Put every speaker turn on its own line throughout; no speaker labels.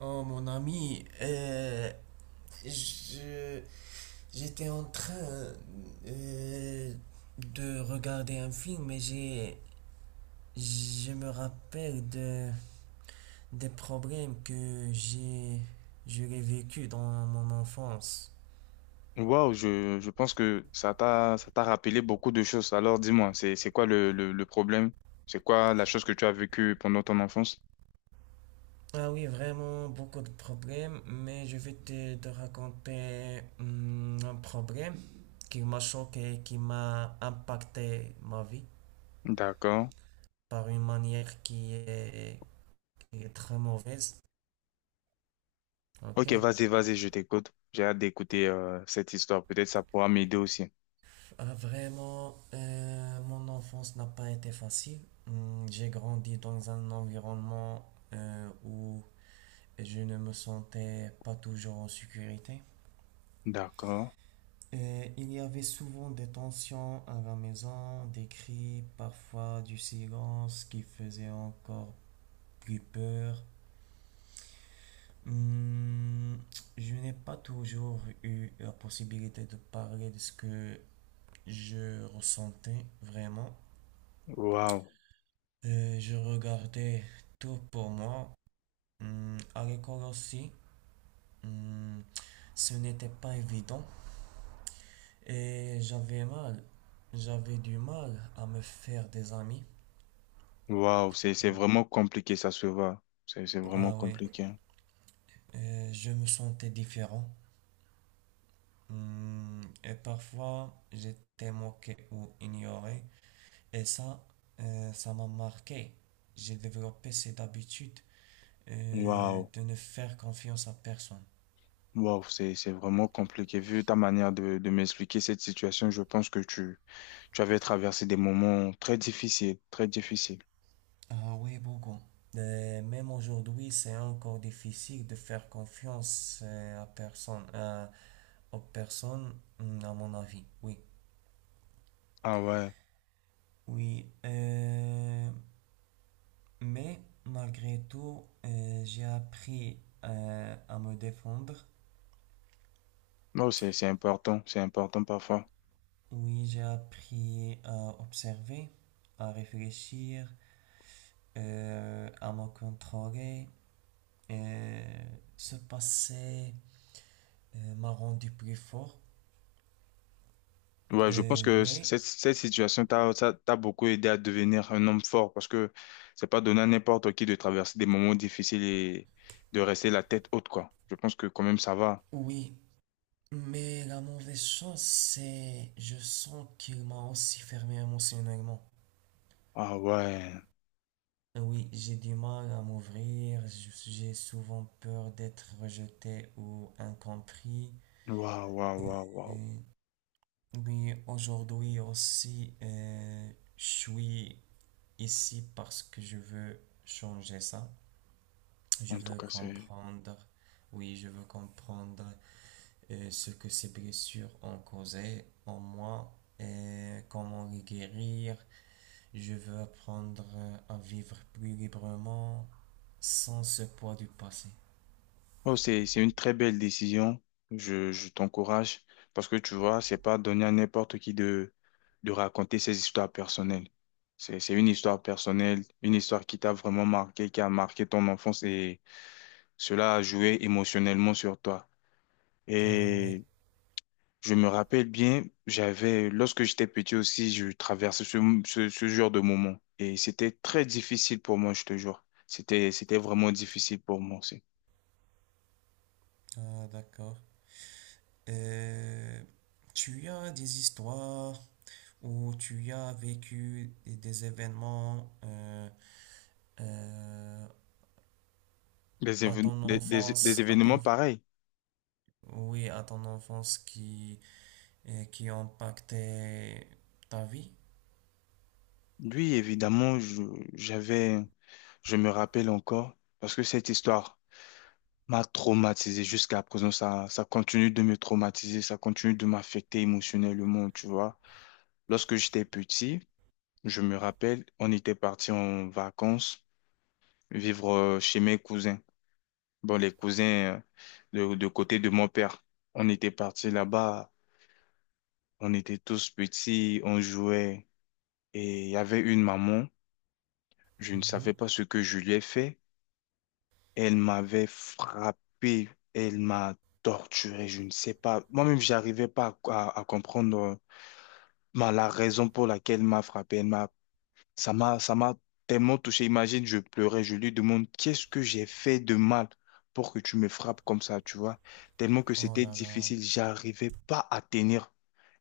Oh mon ami, je, j'étais en train euh, de regarder un film et je me rappelle des problèmes que j'aurais vécu dans mon enfance.
Waouh, je pense que ça t'a rappelé beaucoup de choses. Alors dis-moi, c'est quoi le problème? C'est quoi la chose que tu as vécue pendant ton enfance?
Ah oui, vraiment beaucoup de problèmes, mais je vais te raconter un problème qui m'a choqué, qui m'a impacté ma vie
D'accord.
par une manière qui est très mauvaise.
Ok,
Ok.
vas-y, je t'écoute. J'ai hâte d'écouter cette histoire. Peut-être ça pourra m'aider aussi.
Vraiment, mon enfance n'a pas été facile. J'ai grandi dans un environnement où je ne me sentais pas toujours en sécurité.
D'accord.
Et il y avait souvent des tensions à la maison, des cris, parfois du silence qui faisait encore plus peur. Hum, je n'ai pas toujours eu la possibilité de parler de ce que je ressentais vraiment.
Waouh.
Je regardais tout pour moi. À l'école aussi, hum, ce n'était pas évident et j'avais mal. J'avais du mal à me faire des amis.
Waouh, c'est
Hum,
vraiment compliqué, ça se voit. C'est vraiment
Ah oui.
compliqué.
Je me sentais différent. Et parfois, j'étais moqué ou ignoré. Et ça, ça m'a marqué. J'ai développé cette habitude
Waouh.
de ne faire confiance à personne.
Waouh, c'est vraiment compliqué. Vu ta manière de m'expliquer cette situation, je pense que tu avais traversé des moments très difficiles, très difficiles.
Ah oui, beaucoup. Même aujourd'hui, c'est encore difficile de faire confiance à personne, aux personnes, mm, à mon avis. Oui.
Ah ouais,
Oui. Mais malgré tout, j'ai appris à me défendre.
non, c'est important, c'est important parfois.
Oui, j'ai appris à observer, à réfléchir, à me contrôler. Euh, Ce passé m'a rendu plus fort.
Ouais, je pense
Euh,
que c-
mais
cette, cette situation t'a ça t'a beaucoup aidé à devenir un homme fort parce que c'est pas donné à n'importe qui de traverser des moments difficiles et de rester la tête haute, quoi. Je pense que quand même ça va.
oui. Mais la mauvaise chose, c'est je sens qu'il m'a aussi fermé émotionnellement.
Ah ouais,
Oui, j'ai du mal à m'ouvrir, j'ai souvent peur d'être rejeté ou incompris.
waouh, waouh, waouh, waouh.
Euh, oui, aujourd'hui aussi, je suis ici parce que je veux changer ça. Je
En tout
veux
cas, c'est.
comprendre, oui, je veux comprendre ce que ces blessures ont causé en moi et comment les guérir. Je veux apprendre à vivre plus librement sans ce poids du passé.
Oh, c'est une très belle décision. Je t'encourage parce que tu vois, c'est pas donné à n'importe qui de raconter ses histoires personnelles. C'est une histoire personnelle, une histoire qui t'a vraiment marqué, qui a marqué ton enfance et cela a joué émotionnellement sur toi.
Ah oui,
Et je me rappelle bien, j'avais, lorsque j'étais petit aussi, je traversais ce genre de moment et c'était très difficile pour moi, je te jure. C'était vraiment difficile pour moi aussi.
ah, d'accord. Euh, Tu as des histoires où tu as vécu des événements euh,
Des,
à
évén-
ton
des, des, des
enfance,
événements pareils.
oui, à ton enfance qui impactaient ta vie?
Lui, évidemment, j'avais, je me rappelle encore, parce que cette histoire m'a traumatisé jusqu'à présent. Ça continue de me traumatiser, ça continue de m'affecter émotionnellement, tu vois. Lorsque j'étais petit, je me rappelle, on était parti en vacances vivre chez mes cousins. Bon, les cousins de côté de mon père. On était parti là-bas, on était tous petits, on jouait, et il y avait une maman. Je ne savais
Mhm.
pas ce que je lui ai fait. Elle m'avait frappé, elle m'a torturé, je ne sais pas. Moi-même, j'arrivais pas à comprendre ben, la raison pour laquelle elle m'a frappé. Elle m'a, ça m'a tellement touché. Imagine, je pleurais, je lui demande, qu'est-ce que j'ai fait de mal pour que tu me frappes comme ça, tu vois? Tellement que
Oh
c'était
là là.
difficile, j'arrivais pas à tenir.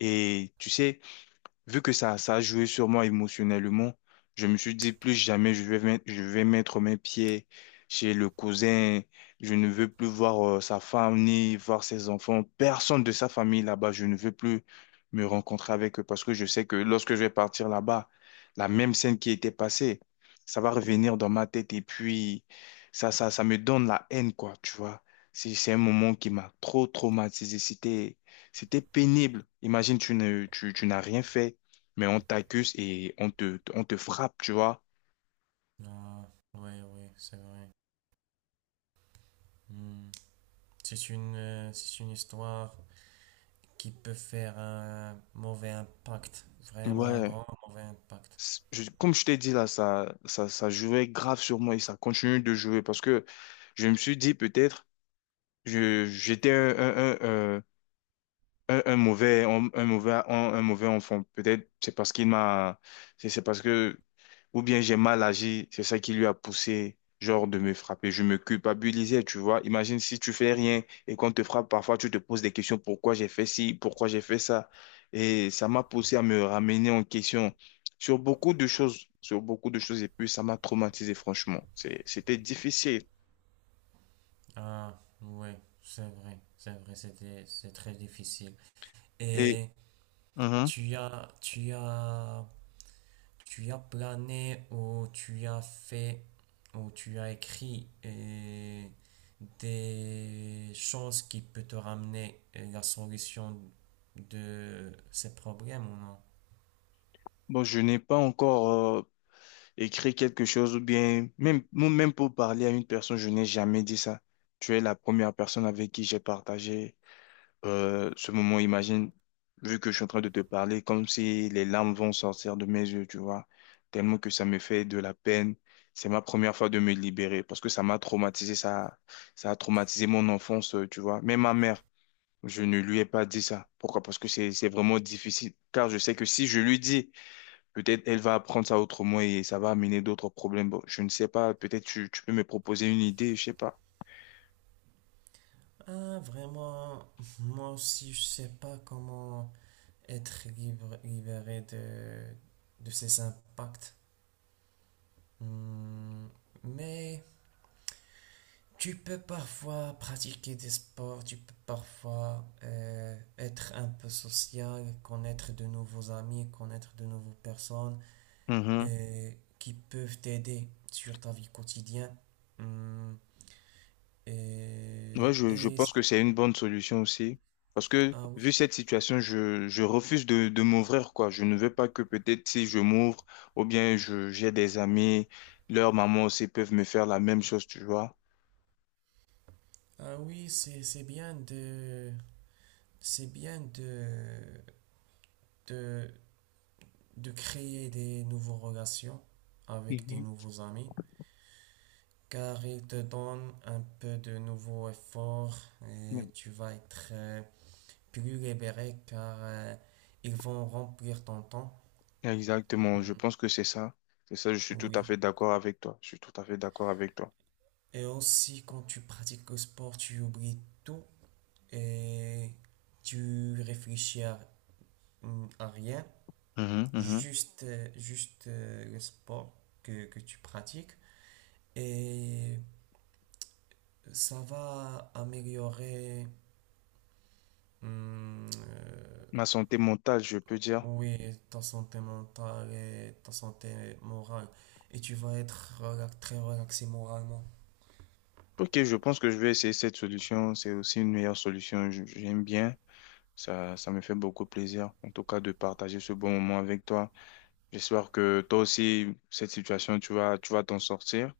Et tu sais, vu que ça a joué sur moi émotionnellement, je me suis dit plus jamais je vais mettre mes pieds chez le cousin. Je ne veux plus voir sa femme ni voir ses enfants. Personne de sa famille là-bas. Je ne veux plus me rencontrer avec eux parce que je sais que lorsque je vais partir là-bas, la même scène qui était passée, ça va revenir dans ma tête et puis ça me donne la haine, quoi, tu vois. C'est un moment qui m'a trop traumatisé. C'était pénible. Imagine, tu ne, tu tu n'as rien fait mais on t'accuse et on te frappe, tu vois.
Ah, oui, oui, c'est vrai. Hmm. C'est une histoire qui peut faire un mauvais impact, vraiment un
Ouais,
grand mauvais impact.
Comme je t'ai dit là, ça jouait grave sur moi et ça continue de jouer parce que je me suis dit peut-être, j'étais un mauvais, un mauvais, un mauvais enfant. Peut-être c'est parce que, ou bien j'ai mal agi, c'est ça qui lui a poussé, genre, de me frapper. Je me culpabilisais, tu vois. Imagine si tu fais rien et qu'on te frappe, parfois tu te poses des questions, pourquoi j'ai fait ci, pourquoi j'ai fait ça. Et ça m'a poussé à me ramener en question sur beaucoup de choses, sur beaucoup de choses. Et puis ça m'a traumatisé, franchement. C'était difficile.
Ah, ouais, c'est vrai, c'était, c'est très difficile.
Et
Et
mhm.
tu as, tu as, tu as plané ou tu as fait ou tu as écrit des choses qui peut te ramener la solution de ces problèmes ou non?
Bon, je n'ai pas encore euh, écrire quelque chose ou bien même pour parler à une personne, je n'ai jamais dit ça. Tu es la première personne avec qui j'ai partagé ce moment. Imagine, vu que je suis en train de te parler, comme si les larmes vont sortir de mes yeux, tu vois, tellement que ça me fait de la peine. C'est ma première fois de me libérer parce que ça m'a traumatisé, ça a traumatisé mon enfance, tu vois. Même ma mère, je ne lui ai pas dit ça. Pourquoi? Parce que c'est vraiment difficile. Car je sais que si je lui dis, peut-être elle va apprendre ça autrement et ça va amener d'autres problèmes. Bon, je ne sais pas. Peut-être tu peux me proposer une idée, je sais pas.
Ah, vraiment, moi aussi, je sais pas comment. Être libre, libéré de ses impacts. Hmm. Mais tu peux parfois pratiquer des sports, tu peux parfois être un peu social, connaître de nouveaux amis, connaître de nouvelles personnes
Mhm.
euh, qui peuvent t'aider sur ta vie quotidienne. Hmm,
Ouais,
et,
je
et-
pense que c'est une bonne solution aussi. Parce que
ah oui,
vu cette situation, je refuse de m'ouvrir, quoi. Je ne veux pas que peut-être si je m'ouvre ou bien j'ai des amis, leurs mamans aussi peuvent me faire la même chose, tu vois.
ah oui, c'est bien de de créer des nouvelles relations avec des
Mhm.
nouveaux amis, car ils te donnent un peu de nouveaux efforts et
Mm.
tu vas être plus libéré car ils vont remplir ton temps.
Exactement. Je
Mm.
pense que c'est ça. C'est ça, je suis tout
Oui.
à fait d'accord avec toi. Je suis tout à fait d'accord avec toi.
Et aussi, quand tu pratiques le sport, tu oublies tout et tu réfléchis à, mm, à rien,
Mhm, mhm.
juste, juste le sport que tu pratiques. Et ça va améliorer, hum, euh,
Ma santé mentale, je peux dire.
oui, ta santé mentale et ta santé morale. Et tu vas être très relaxé moralement.
Ok, je pense que je vais essayer cette solution. C'est aussi une meilleure solution. J'aime bien. Ça me fait beaucoup plaisir, en tout cas, de partager ce bon moment avec toi. J'espère que toi aussi, cette situation, tu vas t'en sortir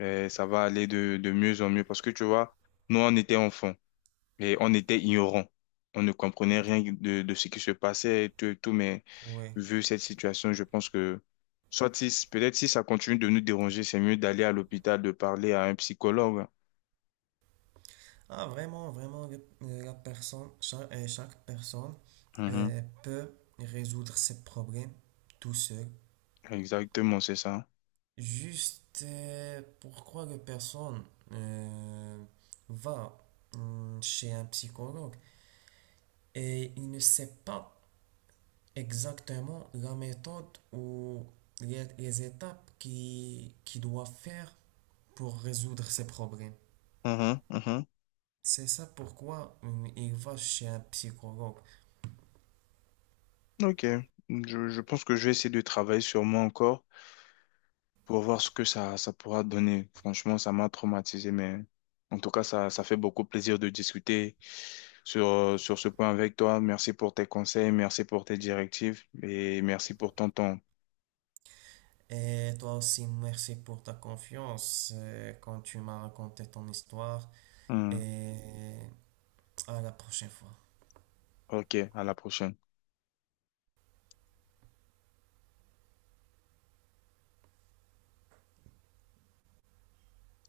et ça va aller de mieux en mieux parce que tu vois, nous, on était enfants et on était ignorants. On ne comprenait rien de ce qui se passait et tout, mais
Oui.
vu cette situation, je pense que soit si, peut-être si ça continue de nous déranger, c'est mieux d'aller à l'hôpital, de parler à un psychologue.
Ah, vraiment, vraiment, chaque personne
Mhm.
peut résoudre ses problèmes tout seul.
Exactement, c'est ça.
Juste pourquoi la personne euh, va chez un psychologue et il ne sait pas exactement la méthode ou les étapes qui doit faire pour résoudre ses problèmes.
Mhm, mhm.
C'est ça pourquoi il va chez un psychologue.
Ok. Je pense que je vais essayer de travailler sur moi encore pour voir ce que ça pourra donner. Franchement, ça m'a traumatisé, mais en tout cas, ça fait beaucoup plaisir de discuter sur, sur ce point avec toi. Merci pour tes conseils, merci pour tes directives et merci pour ton temps.
Et toi aussi, merci pour ta confiance quand tu m'as raconté ton histoire.
Hmm.
Et à la prochaine fois.
Ok, à la prochaine.